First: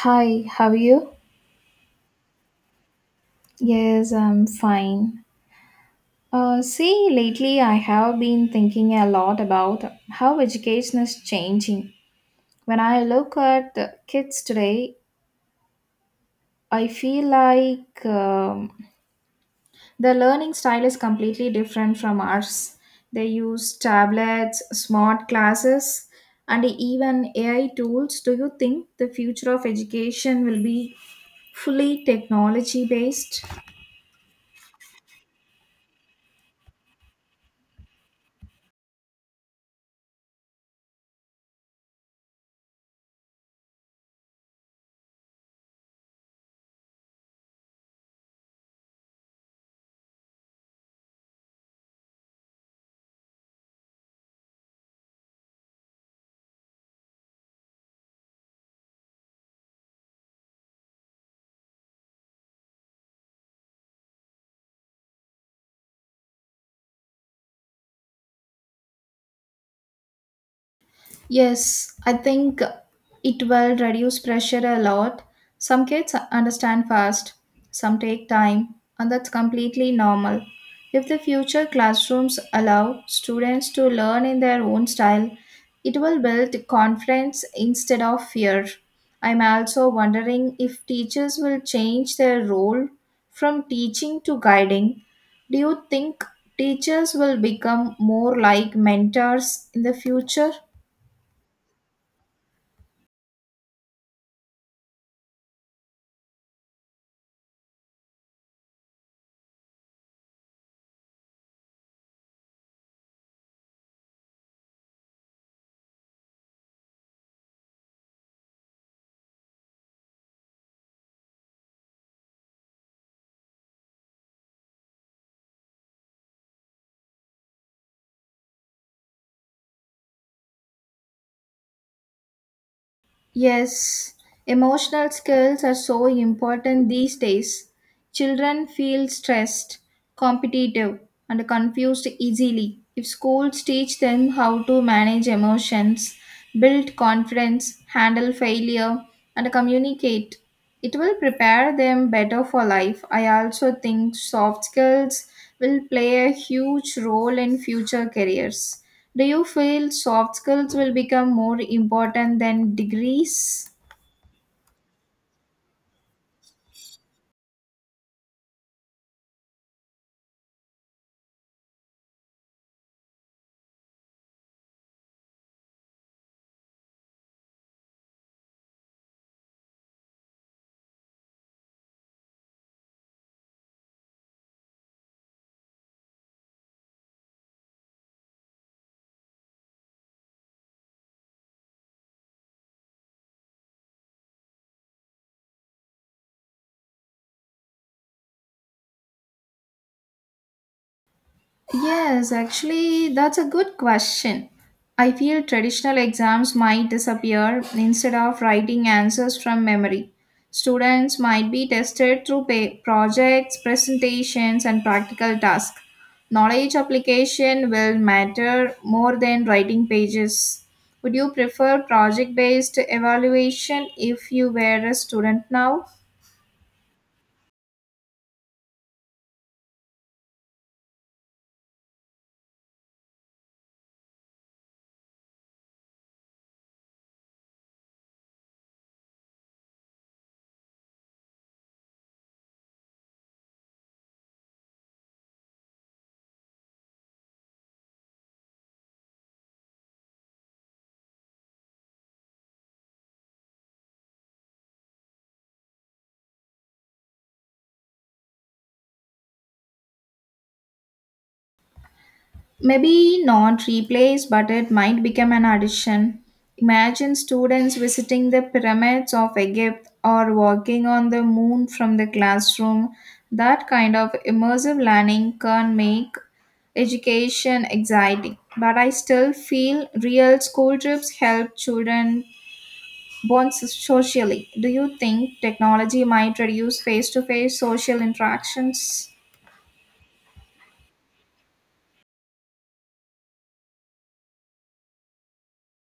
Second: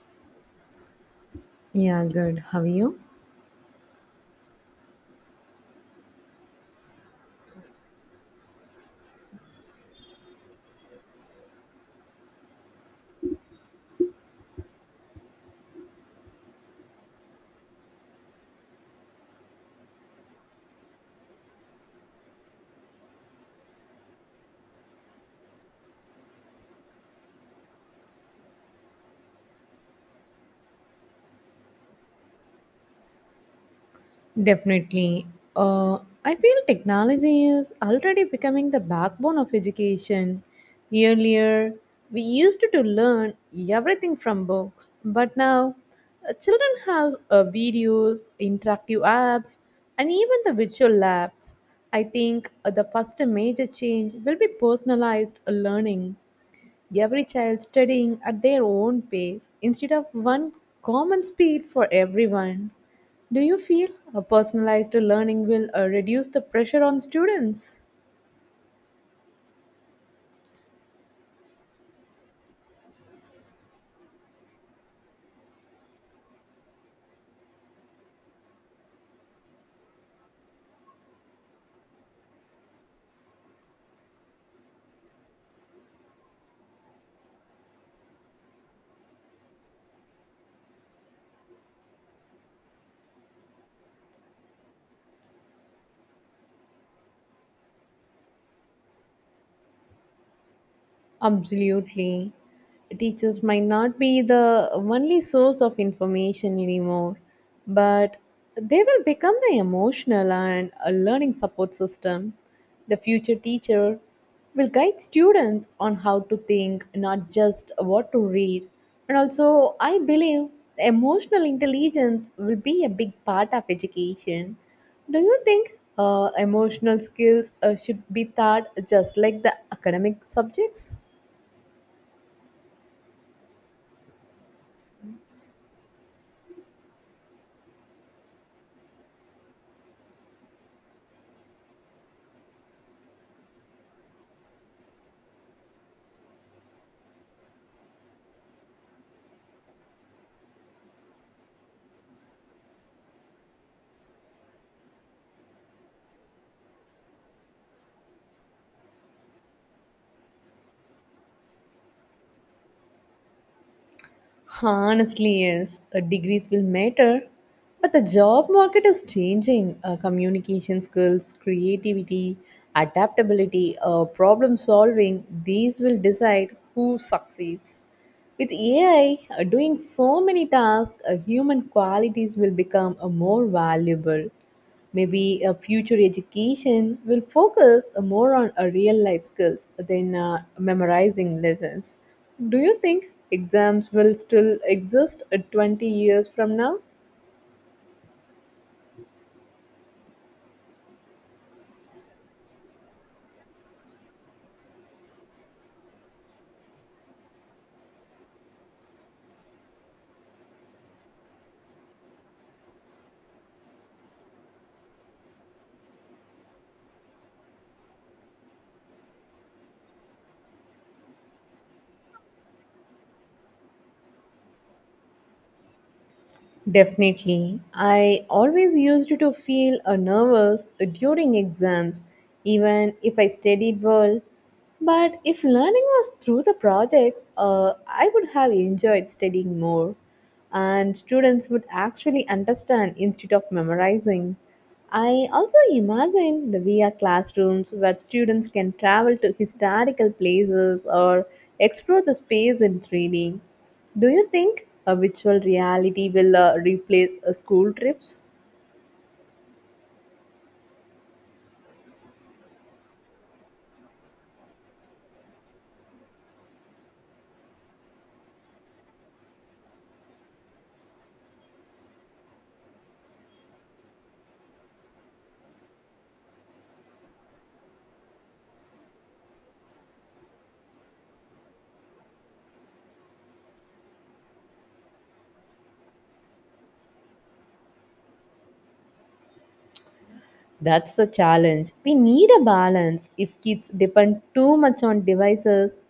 Hi, how are you? Yeah, good. How are you? Yes, I'm fine. See, lately I have been thinking a lot about how education is changing. When I look at the kids today, I feel like the learning style is completely different from ours. They use tablets, smart classes, and even AI tools. Do you think the future of education will be fully technology based? Definitely. Uh, I feel technology is already becoming the backbone of education. Earlier, we used to learn everything from books, but now children have videos, interactive apps, and even the virtual labs. I think the first major change will be personalized learning. Every child studying at their own pace instead of one common speed for everyone. Do you feel a personalized learning will reduce the pressure on students? Yes, I think it will reduce pressure a lot. Some kids understand fast, some take time, and that's completely normal. If the future classrooms allow students to learn in their own style, it will build confidence instead of fear. I'm also wondering if teachers will change their role from teaching to guiding. Do you think teachers will become more like mentors in the future? Absolutely. Teachers might not be the only source of information anymore, but they will become the emotional and a learning support system. The future teacher will guide students on how to think, not just what to read. And also, I believe emotional intelligence will be a big part of education. Do you think emotional skills should be taught just like the academic subjects? Yes, emotional skills are so important these days. Children feel stressed, competitive, and confused easily. If schools teach them how to manage emotions, build confidence, handle failure, and communicate, it will prepare them better for life. I also think soft skills will play a huge role in future careers. Do you feel soft skills will become more important than degrees? Honestly, yes, degrees will matter, but the job market is changing. Communication skills, creativity, adaptability, problem solving, these will decide who succeeds. With AI doing so many tasks, human qualities will become more valuable. Maybe a future education will focus more on real life skills than memorizing lessons. Do you think exams will still exist 20 years from now? Yes, actually, that's a good question. I feel traditional exams might disappear instead of writing answers from memory. Students might be tested through projects, presentations, and practical tasks. Knowledge application will matter more than writing pages. Would you prefer project based evaluation if you were a student now? Definitely. I always used to feel nervous during exams, even if I studied well. But if learning was through the projects, I would have enjoyed studying more, and students would actually understand instead of memorizing. I also imagine the VR classrooms where students can travel to historical places or explore the space in 3D. Do you think a virtual reality will replace school trips? Maybe not replace, but it might become an addition. Imagine students visiting the pyramids of Egypt or walking on the moon from the classroom. That kind of immersive learning can make education exciting. But I still feel real school trips help children bond socially. Do you think technology might reduce face to face social interactions? That's a challenge. We need a balance. If kids depend too much on devices,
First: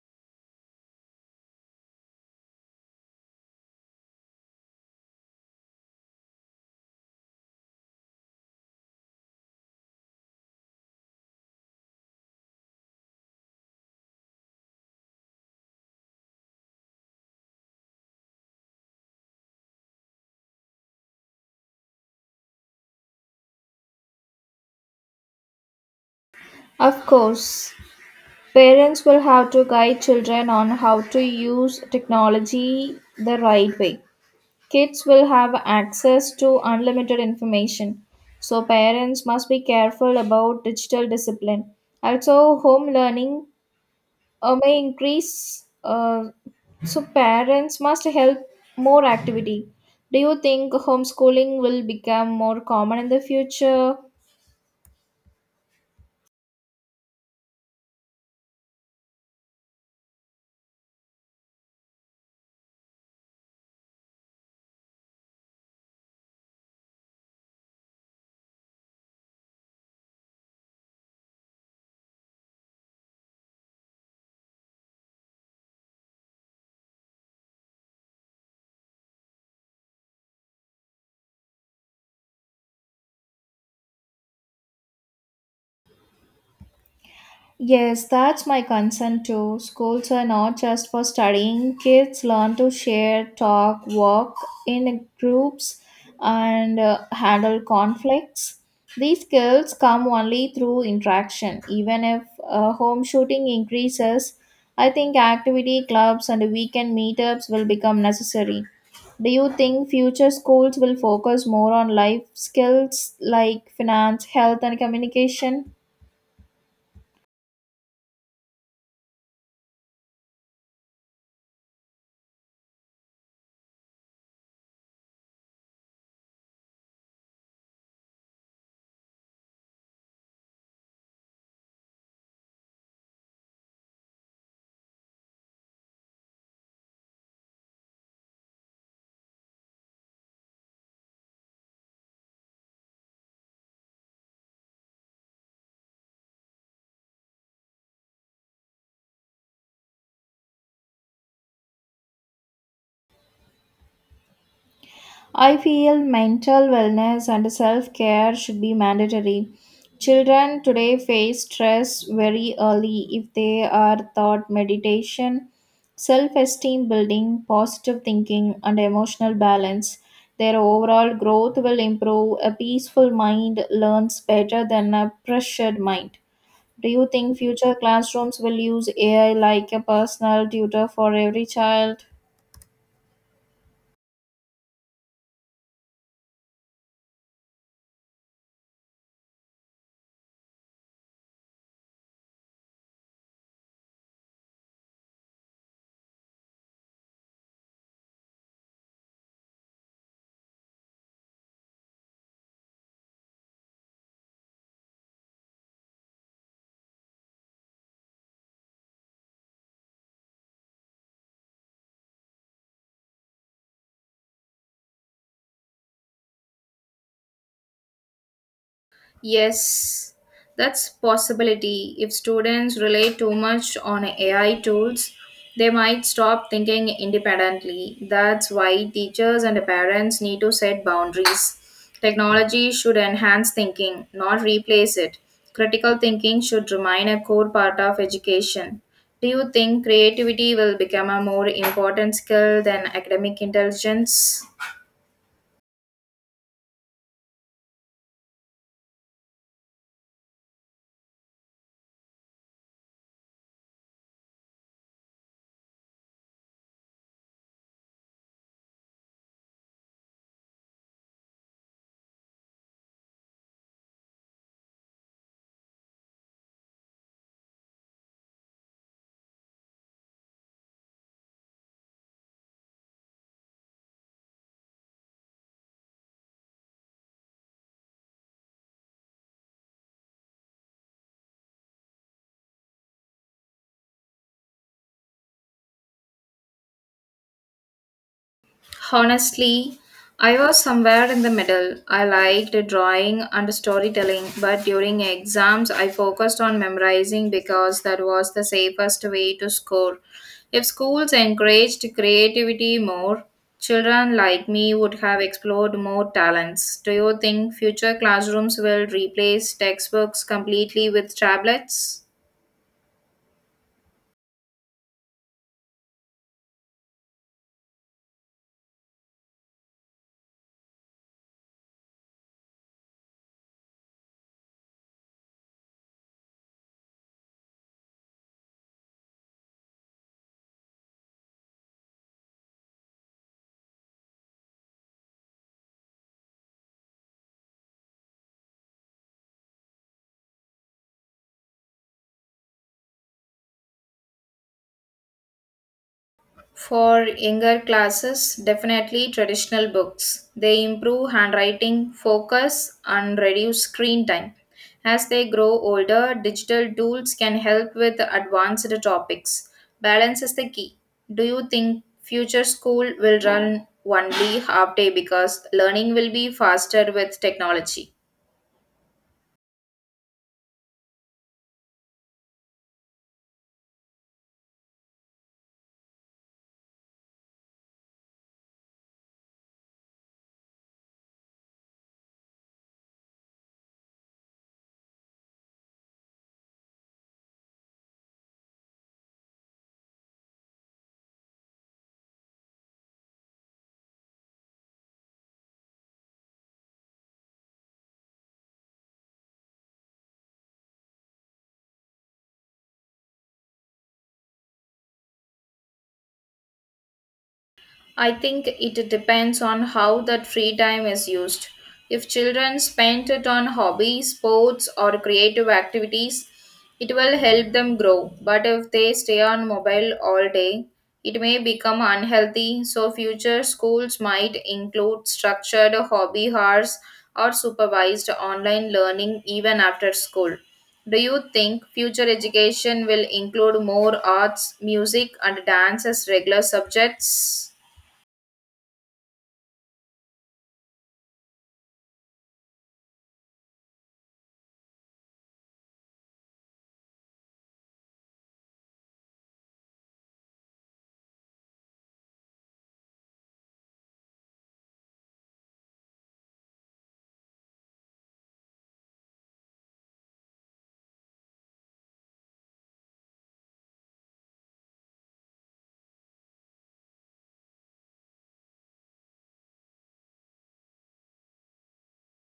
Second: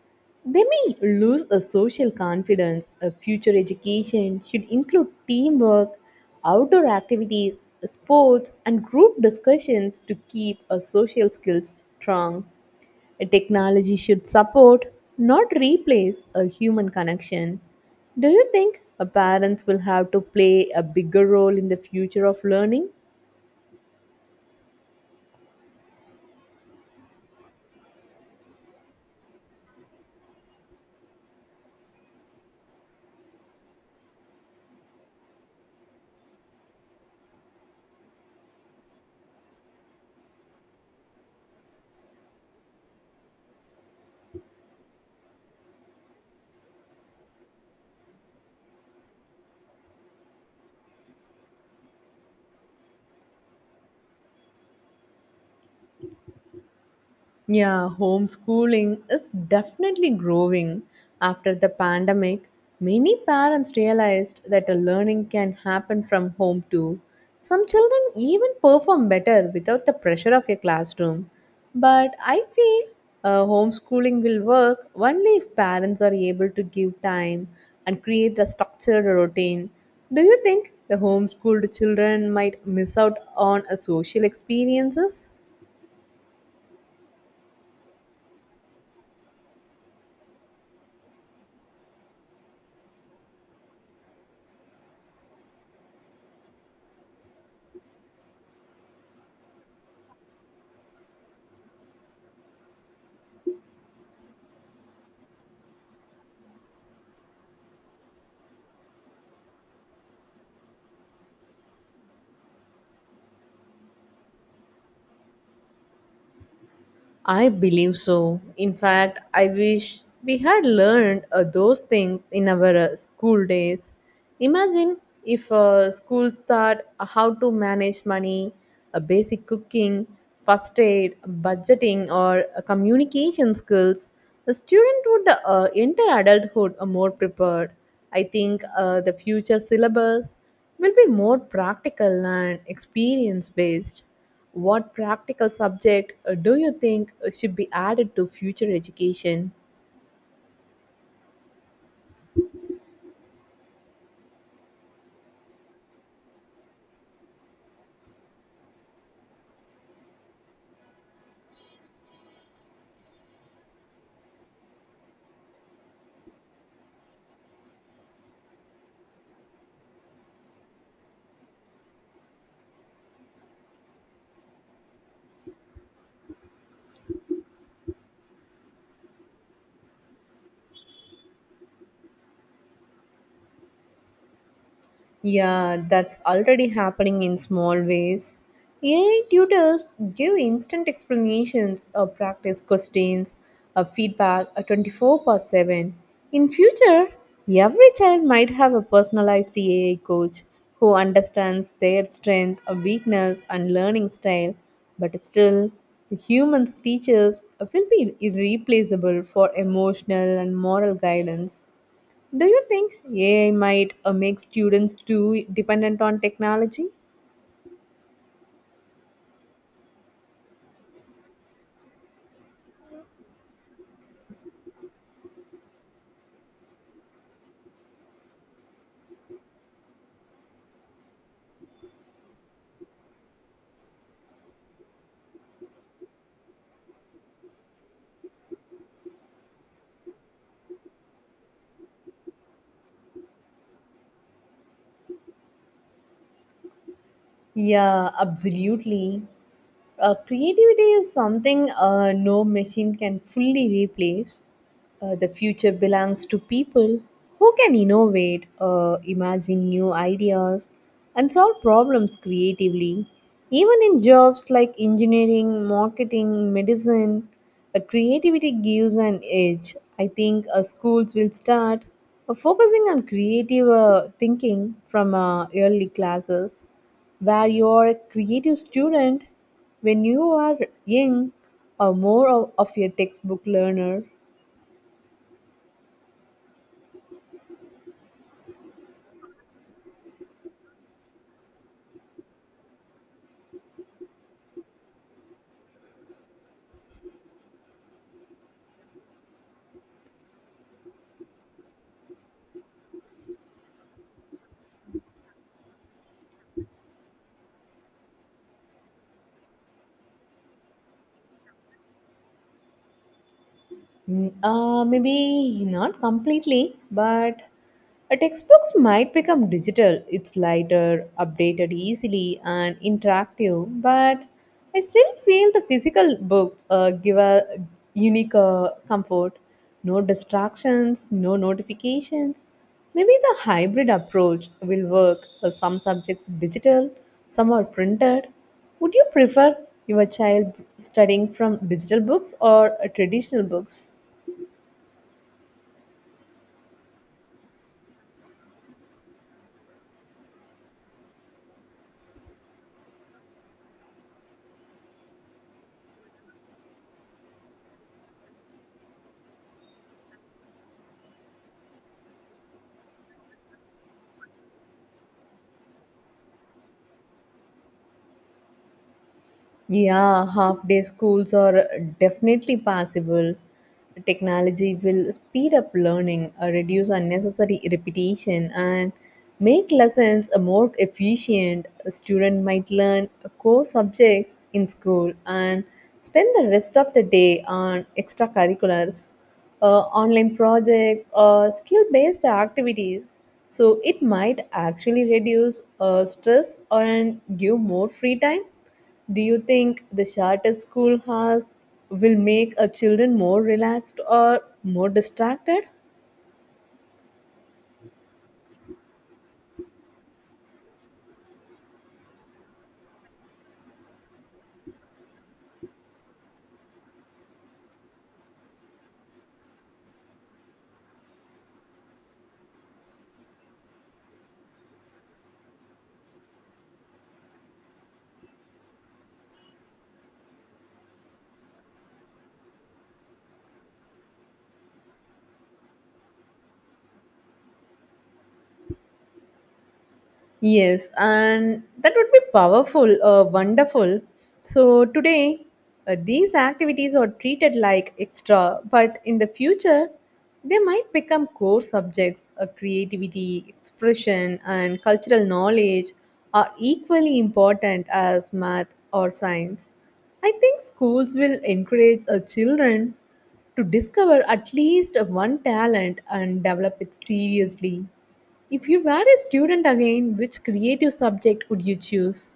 they may lose a social confidence. A future education should include teamwork, outdoor activities, sports, and group discussions to keep our social skills strong. A technology should support, not replace, a human connection. Do you think a parents will have to play a bigger role in the future of learning? Of course, parents will have to guide children on how to use technology the right way. Kids will have access to unlimited information, so parents must be careful about digital discipline. Also, home learning may increase, so parents must help more activity. Do you think homeschooling will become more common in the future? Yeah, homeschooling is definitely growing. After the pandemic, many parents realized that a learning can happen from home too. Some children even perform better without the pressure of a classroom. But I feel homeschooling will work only if parents are able to give time and create a structured routine. Do you think the homeschooled children might miss out on a social experiences? Yes, that's my concern too. Schools are not just for studying. Kids learn to share, talk, work in groups, and handle conflicts. These skills come only through interaction. Even if home shooting increases, I think activity clubs and weekend meetups will become necessary. Do you think future schools will focus more on life skills like finance, health, and communication? I believe so. In fact, I wish we had learned those things in our school days. Imagine if schools taught how to manage money, basic cooking, first aid, budgeting, or communication skills. The student would enter adulthood more prepared. I think the future syllabus will be more practical and experience based. What practical subject do you think should be added to future education? I feel mental wellness and self care should be mandatory. Children today face stress very early if they are taught meditation, self esteem building, positive thinking, and emotional balance. Their overall growth will improve. A peaceful mind learns better than a pressured mind. Do you think future classrooms will use AI like a personal tutor for every child? Yeah, that's already happening in small ways. AI tutors give instant explanations of practice questions, of feedback 24 per 7. In future, every child might have a personalized AI coach who understands their strength, weakness, and learning style. But still, the humans teachers will be irreplaceable for emotional and moral guidance. Do you think AI might make students too dependent on technology? Yes, that's possibility. If students rely too much on AI tools, they might stop thinking independently. That's why teachers and parents need to set boundaries. Technology should enhance thinking, not replace it. Critical thinking should remain a core part of education. Do you think creativity will become a more important skill than academic intelligence? Yeah, absolutely. Creativity is something no machine can fully replace. The future belongs to people who can innovate, imagine new ideas, and solve problems creatively. Even in jobs like engineering, marketing, medicine, creativity gives an edge. I think schools will start focusing on creative thinking from early classes. Where your creative student, when you are young or more of a textbook learner? Honestly, I was somewhere in the middle. I liked drawing and storytelling, but during exams, I focused on memorizing because that was the safest way to score. If schools encouraged creativity more, children like me would have explored more talents. Do you think future classrooms will replace textbooks completely with tablets? Maybe not completely, but a textbooks might become digital. It's lighter, updated easily, and interactive. But I still feel the physical books give a unique comfort. No distractions, no notifications. Maybe the hybrid approach will work. Some subjects digital, some are printed. Would you prefer your child studying from digital books or traditional books? For younger classes, definitely traditional books. They improve handwriting, focus, and reduce screen time. As they grow older, digital tools can help with advanced topics. Balance is the key. Do you think future school will run only half day because learning will be faster with technology? Yeah, half day schools are definitely possible. Technology will speed up learning, reduce unnecessary repetition, and make lessons more efficient. A student might learn core subjects in school and spend the rest of the day on extracurriculars, online projects, or skill based activities. So, it might actually reduce stress and give more free time. Do you think the charter school has will make our children more relaxed or more distracted? I think it depends on how that free time is used. If children spend it on hobbies, sports, or creative activities, it will help them grow. But if they stay on mobile all day, it may become unhealthy. So, future schools might include structured hobby hours or supervised online learning even after school. Do you think future education will include more arts, music, and dance as regular subjects? Yes, and that would be powerful, wonderful. So today, these activities are treated like extra, but in the future, they might become core subjects. Creativity, expression, and cultural knowledge are equally important as math or science. I think schools will encourage children to discover at least one talent and develop it seriously. If you were a student again, which creative subject would you choose?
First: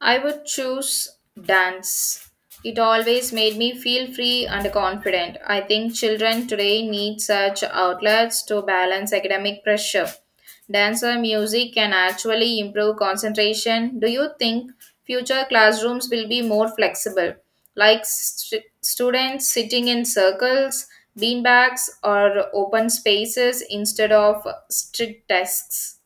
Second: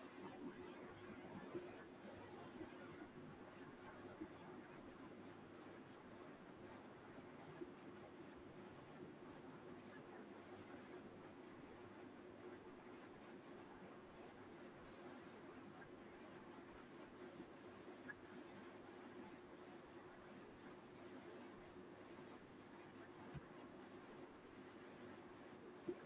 I would choose dance. It always made me feel free and confident. I think children today need such outlets to balance academic pressure. Dance or music can actually improve concentration. Do you think future classrooms will be more flexible, like students sitting in circles, beanbags, or open spaces instead of strict desks?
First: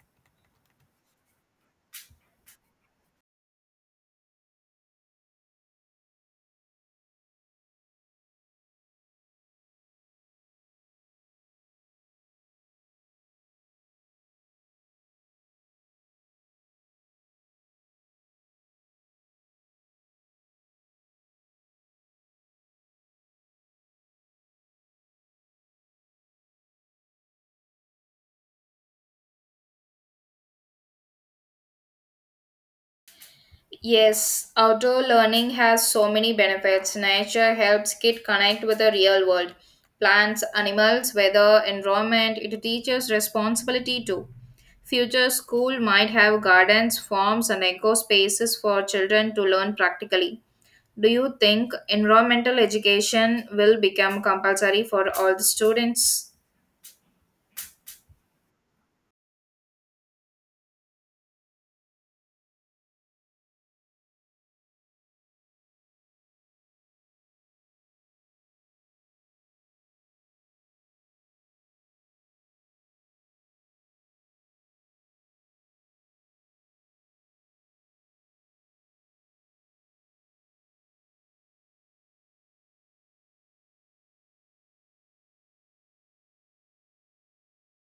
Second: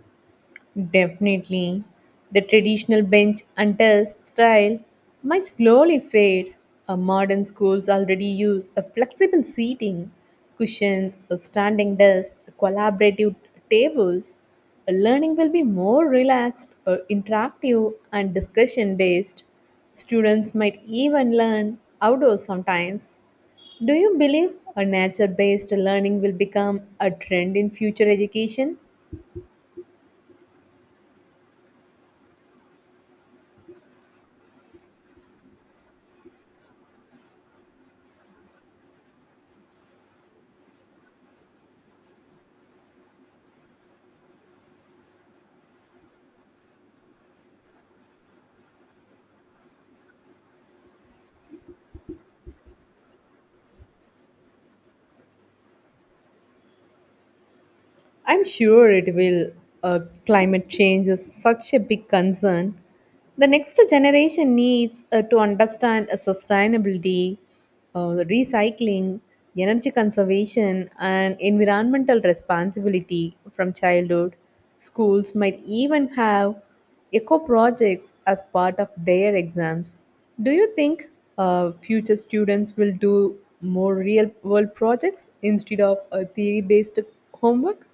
Definitely. The traditional bench and desk style might slowly fade. Our modern schools already use a flexible seating, cushions, a standing desk, a collaborative tables. A learning will be more relaxed, interactive, and discussion based. Students might even learn outdoors sometimes. Do you believe a nature based learning will become a trend in future education? Yes, outdoor learning has so many benefits. Nature helps kid connect with the real world. Plants, animals, weather, environment, it teaches responsibility too. Future school might have gardens, farms and eco spaces for children to learn practically. Do you think environmental education will become compulsory for all the students? I'm sure it will. Uh, Climate change is such a big concern. The next generation needs to understand sustainability, the recycling, energy conservation, and environmental responsibility from childhood. Schools might even have eco projects as part of their exams. Do you think future students will do more real world projects instead of theory based homework?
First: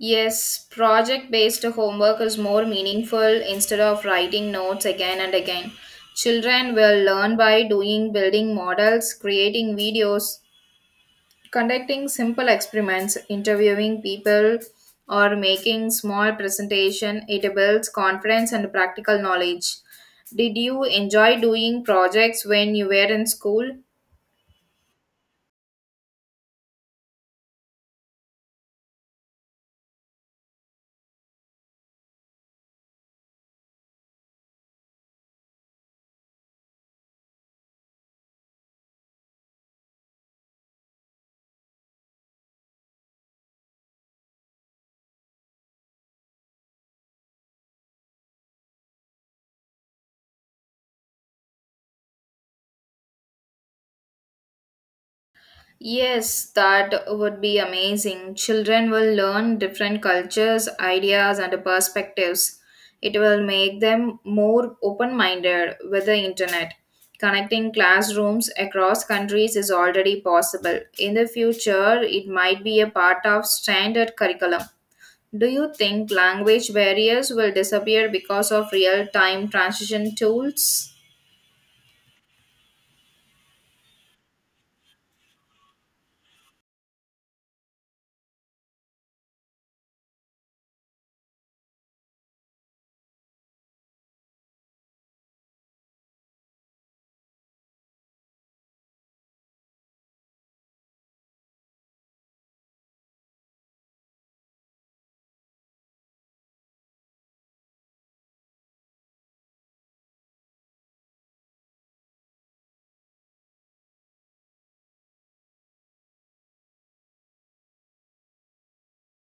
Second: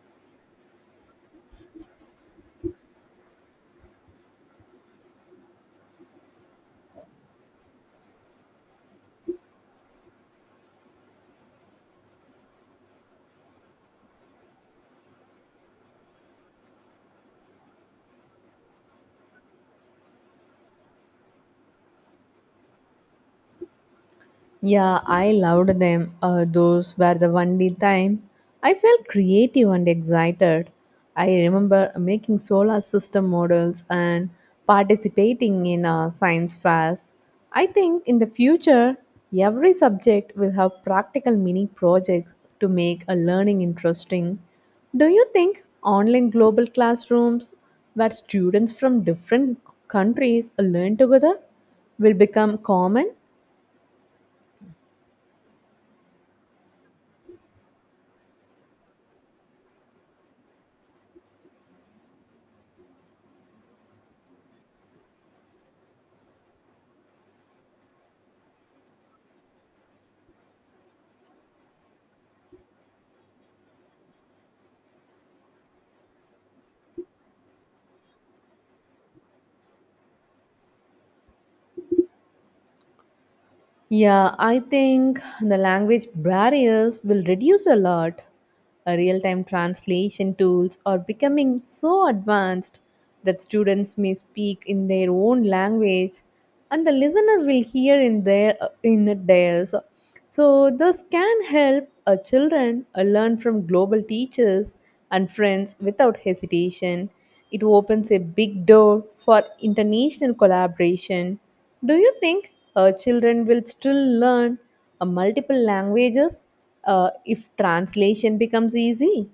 Yes, project based homework is more meaningful instead of writing notes again and again. Children will learn by doing building models, creating videos, conducting simple experiments, interviewing people, or making small presentation. It builds confidence and practical knowledge. Did you enjoy doing projects when you were in school? Yeah, I loved them. Those were the only time I felt creative and excited. I remember making solar system models and participating in science fairs. I think in the future, every subject will have practical mini projects to make a learning interesting. Do you think online global classrooms, where students from different countries learn together, will become common? Yes, that would be amazing. Children will learn different cultures, ideas, and perspectives. It will make them more open minded with the internet. Connecting classrooms across countries is already possible. In the future, it might be a part of standard curriculum. Do you think language barriers will disappear because of real time transition tools? Yeah, I think the language barriers will reduce a lot. A real time translation tools are becoming so advanced that students may speak in their own language and the listener will hear in theirs. So, this can help a children learn from global teachers and friends without hesitation. It opens a big door for international collaboration. Do you think children will still learn multiple languages if translation becomes easy?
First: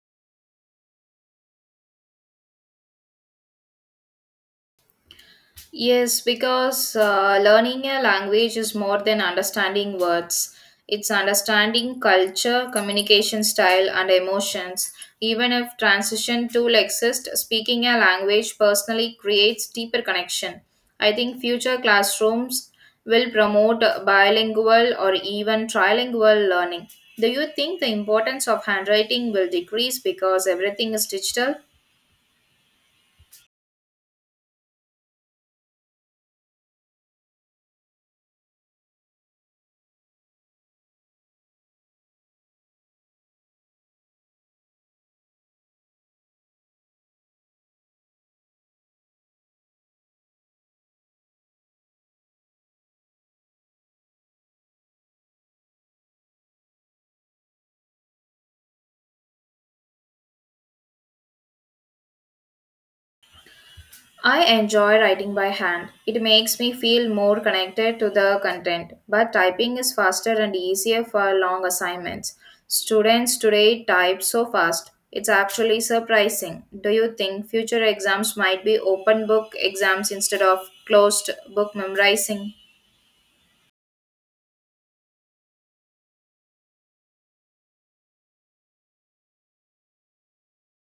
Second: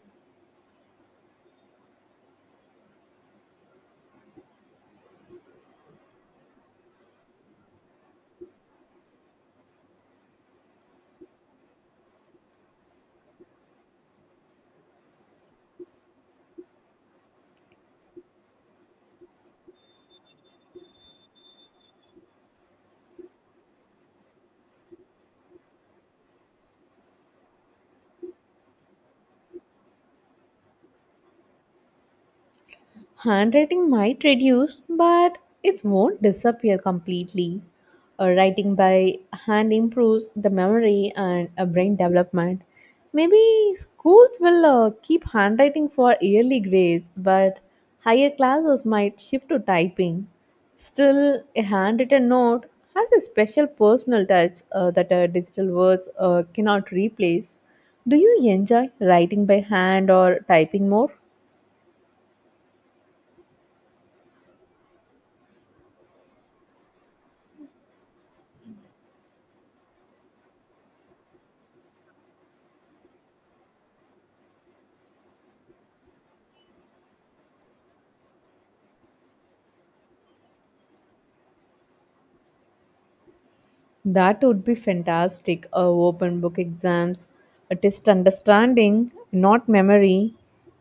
Yes, because learning a language is more than understanding words. It's understanding culture, communication style, and emotions. Even if transition tool exists, speaking a language personally creates deeper connection. I think future classrooms will promote bilingual or even trilingual learning. Do you think the importance of handwriting will decrease because everything is digital? Handwriting might reduce, but it won't disappear completely. Writing by hand improves the memory and brain development. Maybe schools will keep handwriting for yearly grades, but higher classes might shift to typing. Still, a handwritten note has a special personal touch that digital words cannot replace. Do you enjoy writing by hand or typing more? I enjoy writing by hand. It makes me feel more connected to the content, but typing is faster and easier for long assignments. Students today type so fast. It's actually surprising. Do you think future exams might be open book exams instead of closed book memorizing? That would be fantastic. Open book exams, a test understanding, not memory.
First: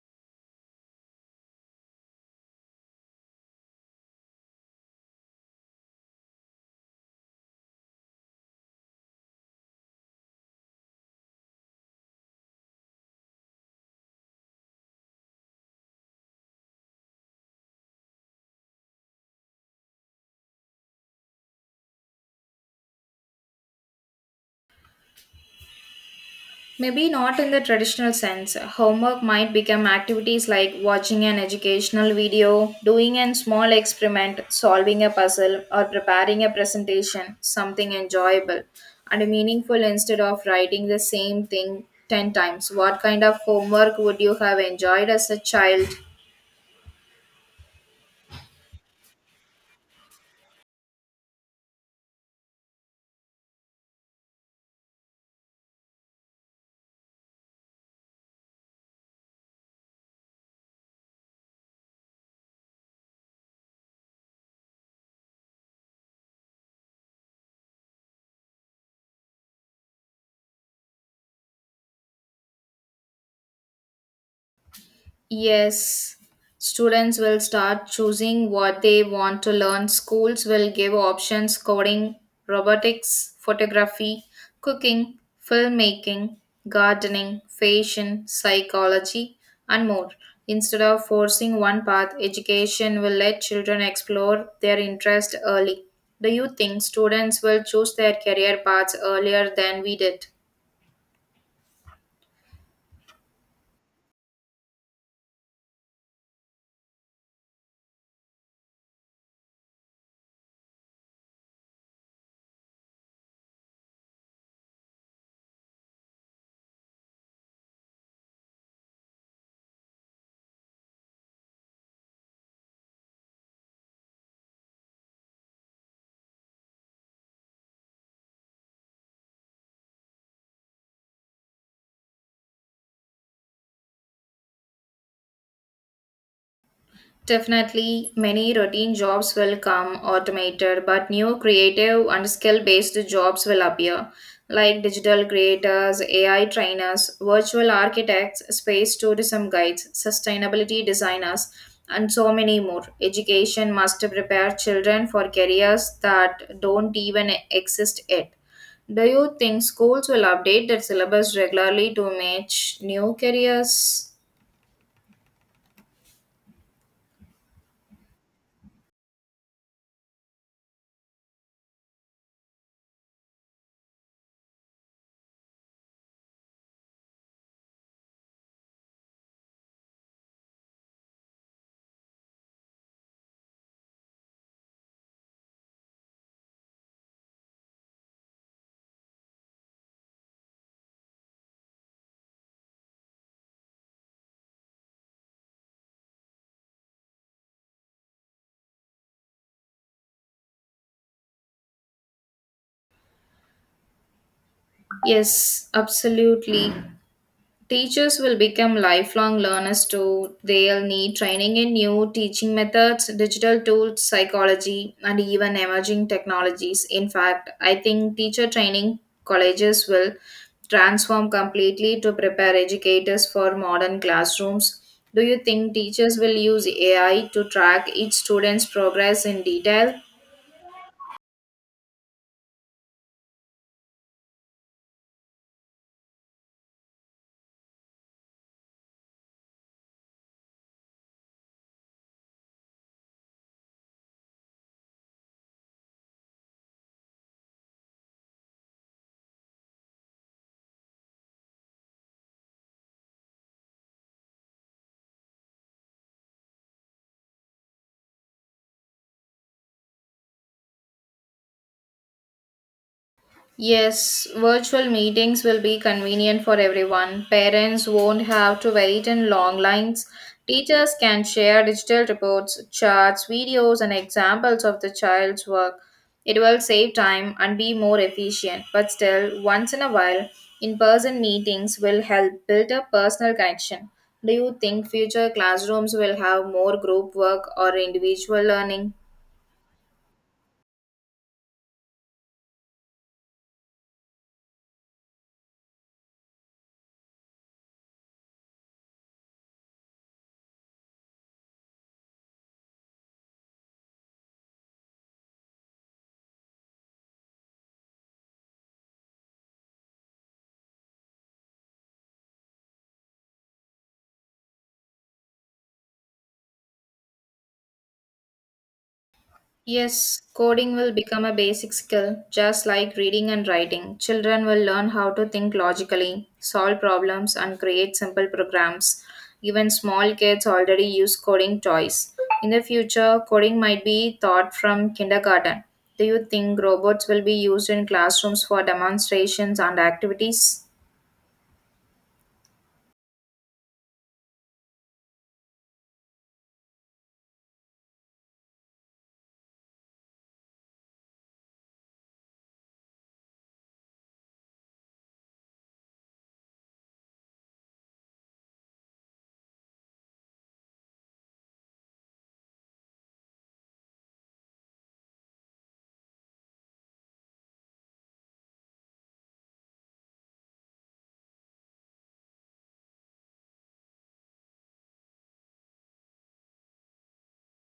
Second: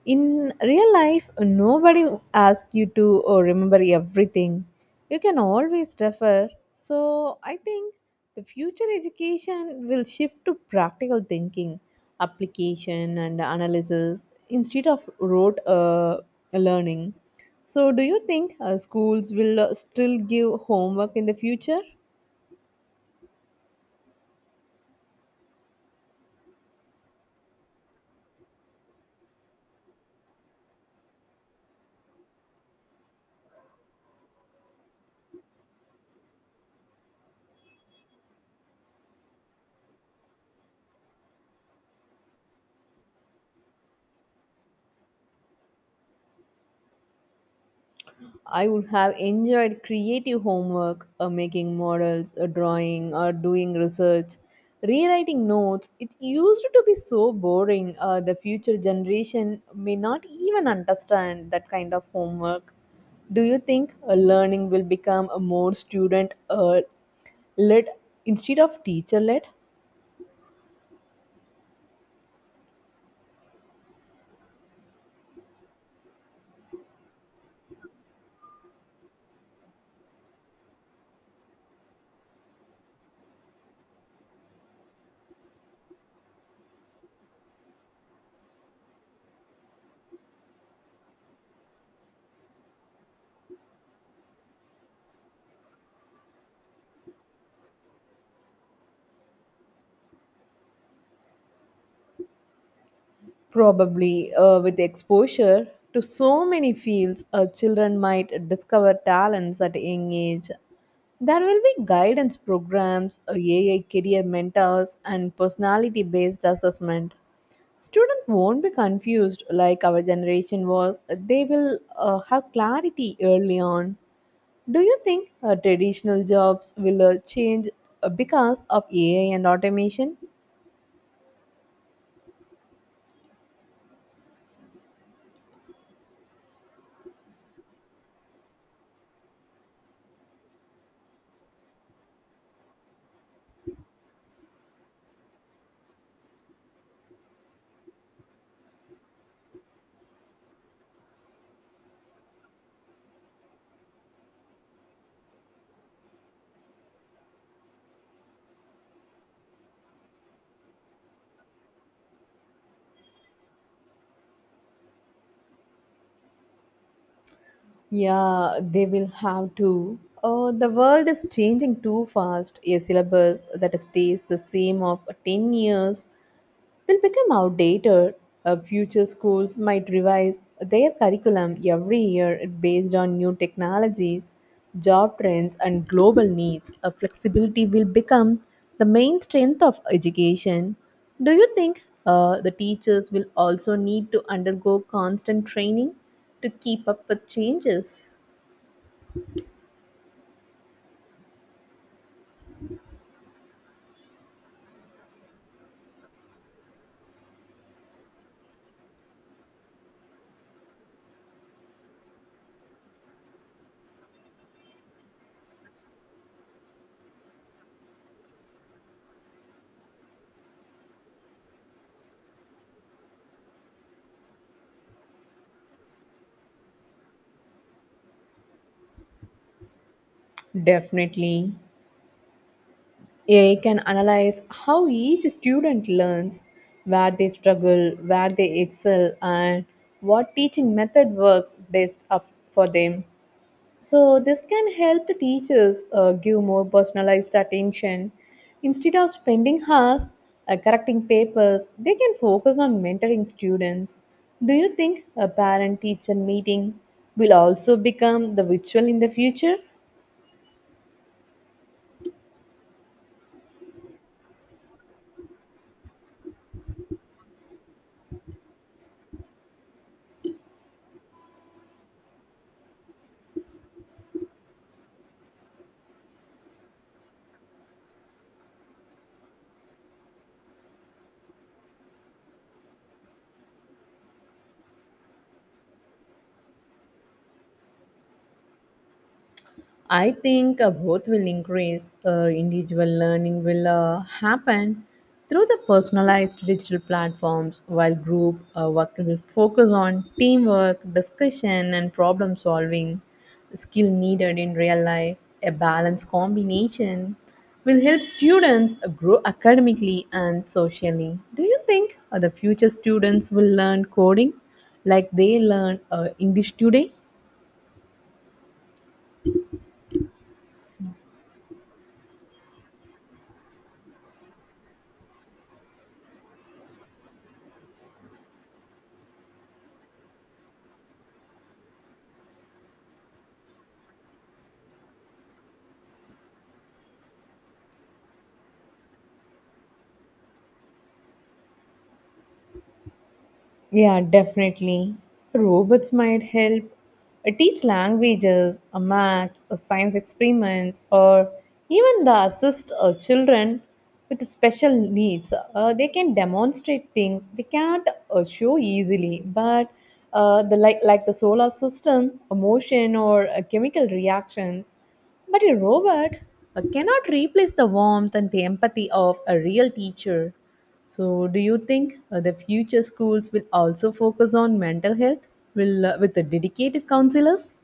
In real life, nobody asks you to remember everything. You can always refer. So I think the future education will shift to practical thinking, application, and analysis instead of rote learning. So, do you think schools will still give homework in the future? Maybe not in the traditional sense. Homework might become activities like watching an educational video, doing a small experiment, solving a puzzle, or preparing a presentation, something enjoyable and meaningful instead of writing the same thing 10 times. What kind of homework would you have enjoyed as a child? I would have enjoyed creative homework, or making models, or drawing, or doing research, rewriting notes. It used to be so boring. The future generation may not even understand that kind of homework. Do you think learning will become a more student led instead of teacher led? Yes, students will start choosing what they want to learn. Schools will give options coding, robotics, photography, cooking, filmmaking, gardening, fashion, psychology, and more. Instead of forcing one path, education will let children explore their interest early. Do you think students will choose their career paths earlier than we did? Probably with exposure to so many fields, children might discover talents at a young age. There will be guidance programs, AI career mentors, and personality based assessment. Students won't be confused like our generation was. They will have clarity early on. Do you think traditional jobs will change because of AI and automation? Definitely, many routine jobs will come automated, but new creative and skill based jobs will appear, like digital creators, AI trainers, virtual architects, space tourism guides, sustainability designers, and so many more. Education must prepare children for careers that don't even exist yet. Do you think schools will update their syllabus regularly to match new careers? Yeah, they will have to. Oh, the world is changing too fast. A syllabus that stays the same of 10 years will become outdated. Future schools might revise their curriculum every year based on new technologies, job trends, and global needs. Flexibility will become the main strength of education. Do you think the teachers will also need to undergo constant training to keep up with changes? Yes, absolutely. Teachers will become lifelong learners too. They'll need training in new teaching methods, digital tools, psychology, and even emerging technologies. In fact, I think teacher training colleges will transform completely to prepare educators for modern classrooms. Do you think teachers will use AI to track each student's progress in detail? Definitely. AI can analyze how each student learns, where they struggle, where they excel, and what teaching method works best for them. So, this can help the teachers give more personalized attention. Instead of spending hours correcting papers, they can focus on mentoring students. Do you think a parent teacher meeting will also become the virtual in the future? Yes, virtual meetings will be convenient for everyone. Parents won't have to wait in long lines. Teachers can share digital reports, charts, videos, and examples of the child's work. It will save time and be more efficient, but still, once in a while, in person meetings will help build a personal connection. Do you think future classrooms will have more group work or individual learning? I think both will increase. Individual learning will happen through the personalized digital platforms, while group work will focus on teamwork, discussion, and problem solving. The skill needed in real life, a balanced combination, will help students grow academically and socially. Do you think the future students will learn coding like they learn English today? Yes, coding will become a basic skill, just like reading and writing. Children will learn how to think logically, solve problems, and create simple programs. Even small kids already use coding toys. In the future, coding might be taught from kindergarten. Do you think robots will be used in classrooms for demonstrations and activities? Yeah, definitely. Robots might help teach languages, maths, science experiments, or even the assist children with special needs. They can demonstrate things they can't show easily, but the like the solar system, motion, or chemical reactions. But a robot cannot replace the warmth and the empathy of a real teacher. So, do you think the future schools will also focus on mental health will, with the dedicated counselors?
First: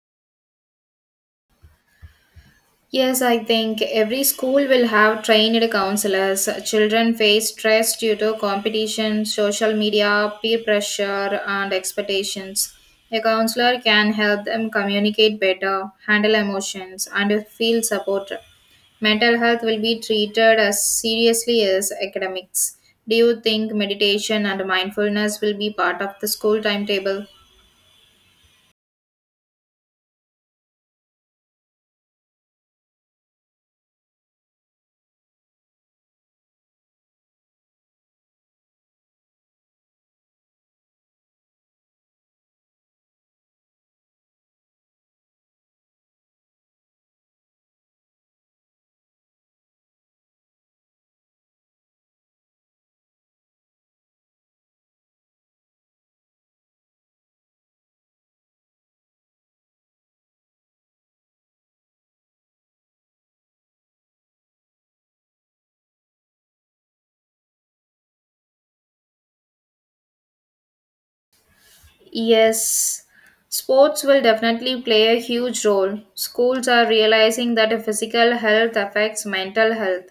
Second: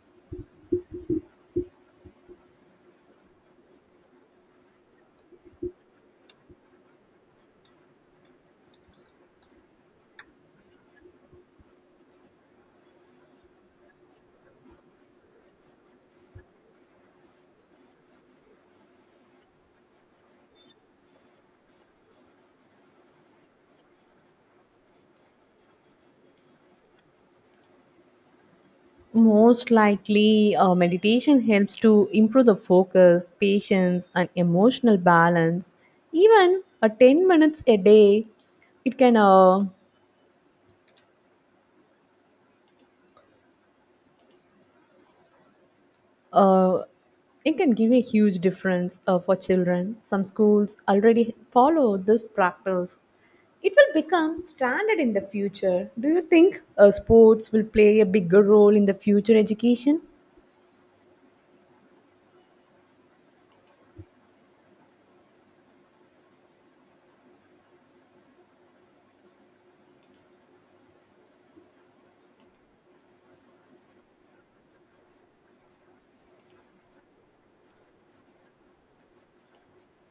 Yes, I think every school will have trained counselors. Children face stress due to competition, social media, peer pressure, and expectations. A counselor can help them communicate better, handle emotions, and feel supported. Mental health will be treated as seriously as academics. Do you think meditation and mindfulness will be part of the school timetable? Most likely, meditation helps to improve the focus, patience, and emotional balance. Even a 10 minutes a day, it can uh, uh, it can give a huge difference for children. Some schools already follow this practice. It will become standard in the future. Do you think sports will play a bigger role in the future education? Yes, sports will definitely play a huge role. Schools are realizing that physical health affects mental health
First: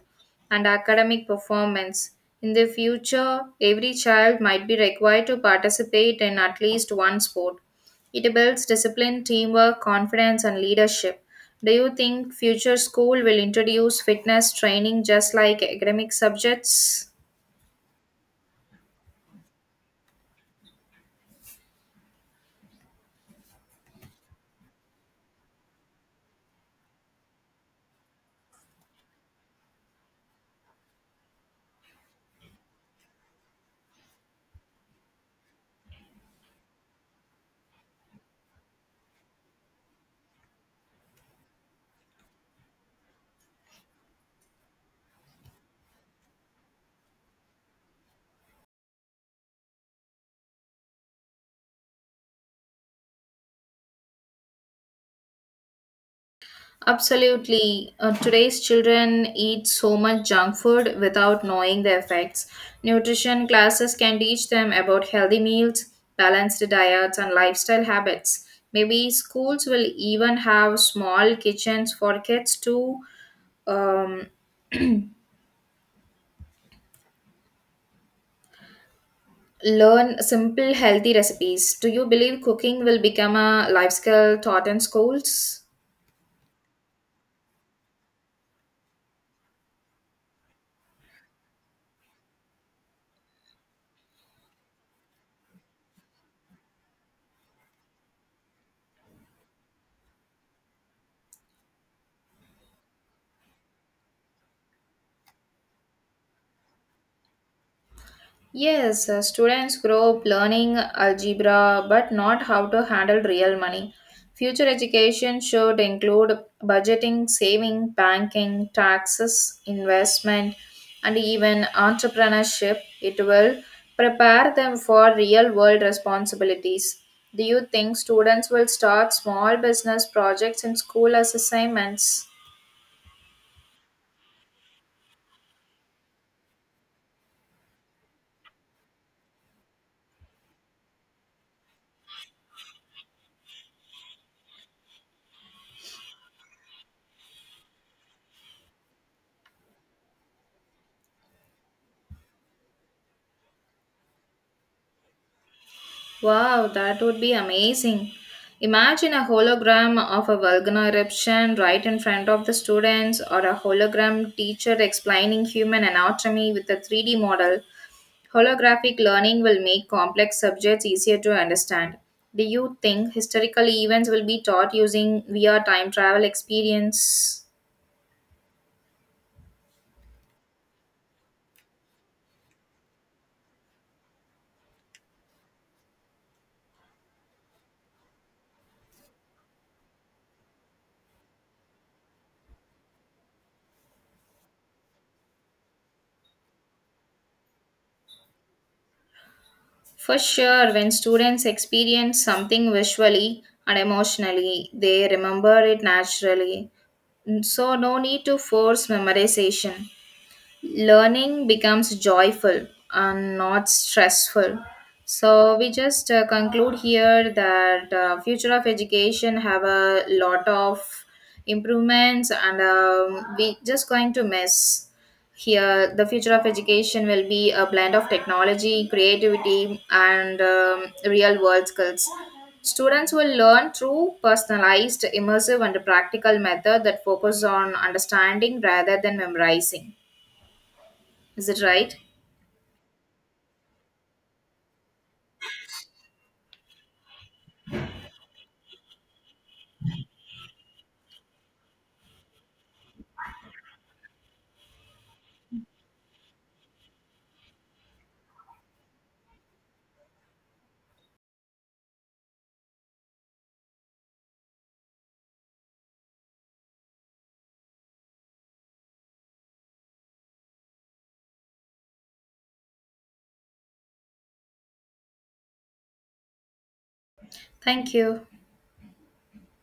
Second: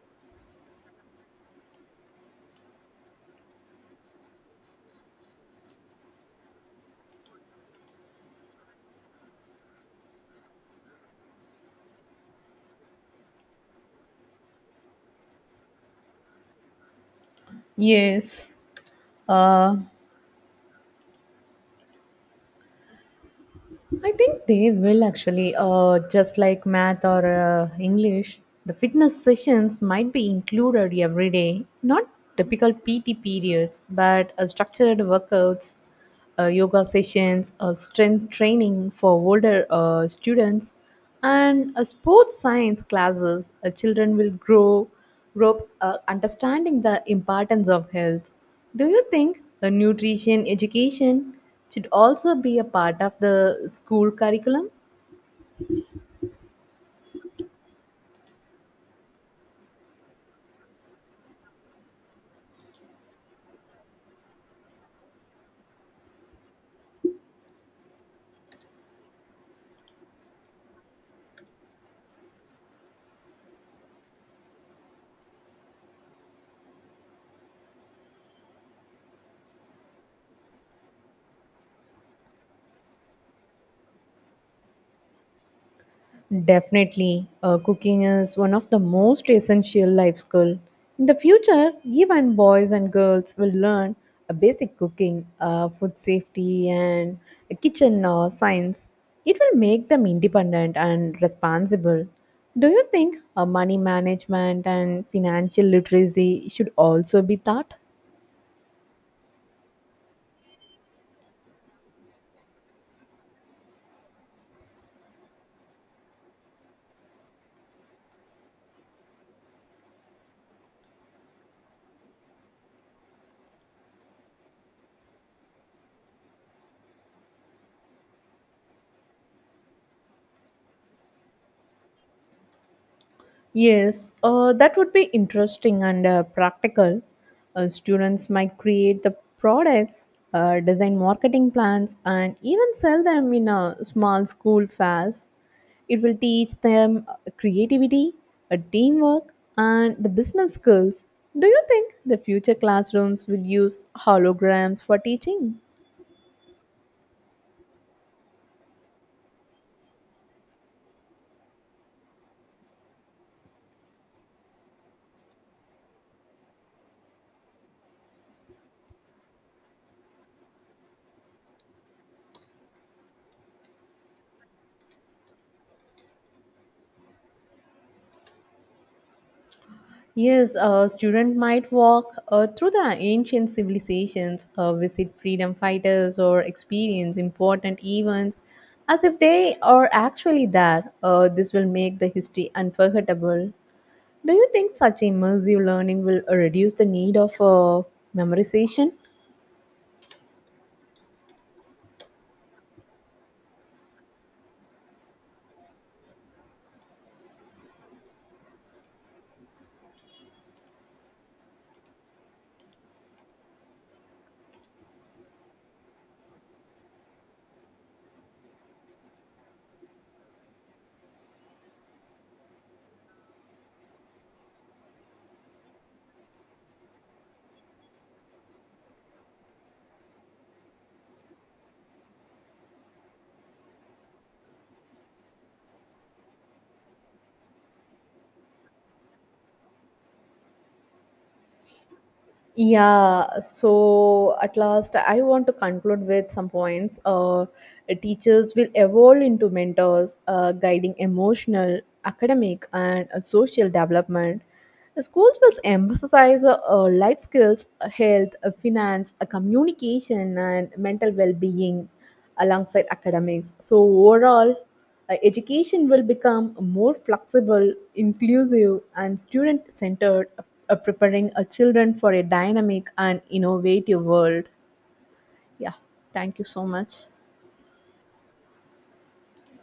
and academic performance. In the future, every child might be required to participate in at least one sport. It builds discipline, teamwork, confidence, and leadership. Do you think future school will introduce fitness training just like academic subjects? Yes, Uh, I think they will actually, just like math or English, the fitness sessions might be included every day, not typical PT periods, but structured workouts, yoga sessions, or strength training for older students and sports science classes. Children will grow up understanding the importance of health. Do you think the nutrition education should also be a part of the school curriculum? Absolutely. Today's children eat so much junk food without knowing the effects. Nutrition classes can teach them about healthy meals, balanced diets, and lifestyle habits. Maybe schools will even have small kitchens for kids to um, learn simple healthy recipes. Do you believe cooking will become a life skill taught in schools? Definitely, cooking is one of the most essential life skill. In the future, even boys and girls will learn a basic cooking, food safety, and a kitchen science. It will make them independent and responsible. Do you think money management and financial literacy should also be taught? Yes, students grow up learning algebra but not how to handle real money. Future education should include budgeting, saving, banking, taxes, investment, and even entrepreneurship. It will prepare them for real world responsibilities. Do you think students will start small business projects in school as assignments? Yes, that would be interesting and practical. Students might create the products, design marketing plans, and even sell them in a small school fairs. It will teach them creativity, teamwork, and the business skills. Do you think the future classrooms will use holograms for teaching? Wow, that would be amazing. Imagine a hologram of a volcano eruption right in front of the students, or a hologram teacher explaining human anatomy with a 3D model. Holographic learning will make complex subjects easier to understand. Do you think historical events will be taught using VR time travel experience? Yes, a student might walk through the ancient civilizations, visit freedom fighters, or experience important events as if they are actually there. This will make the history unforgettable. Do you think such immersive learning will reduce the need of memorization? For sure, when students experience something visually and emotionally, they remember it naturally. So, no need to force memorization. Learning becomes joyful and not stressful. So we just conclude here that future of education have a lot of improvements, and we just going to miss here. The future of education will be a blend of technology, creativity, and real world skills. Students will learn through personalized, immersive, and practical method that focus on understanding rather than memorizing. Is it right? Yeah, so at last, I want to conclude with some points. Teachers will evolve into mentors, guiding emotional, academic, and social development. The schools will emphasize life skills, health, finance, communication, and mental well being alongside academics. So, overall, education will become more flexible, inclusive, and student centered, preparing children for a dynamic and innovative world. Yeah, thank you so much. Thank you.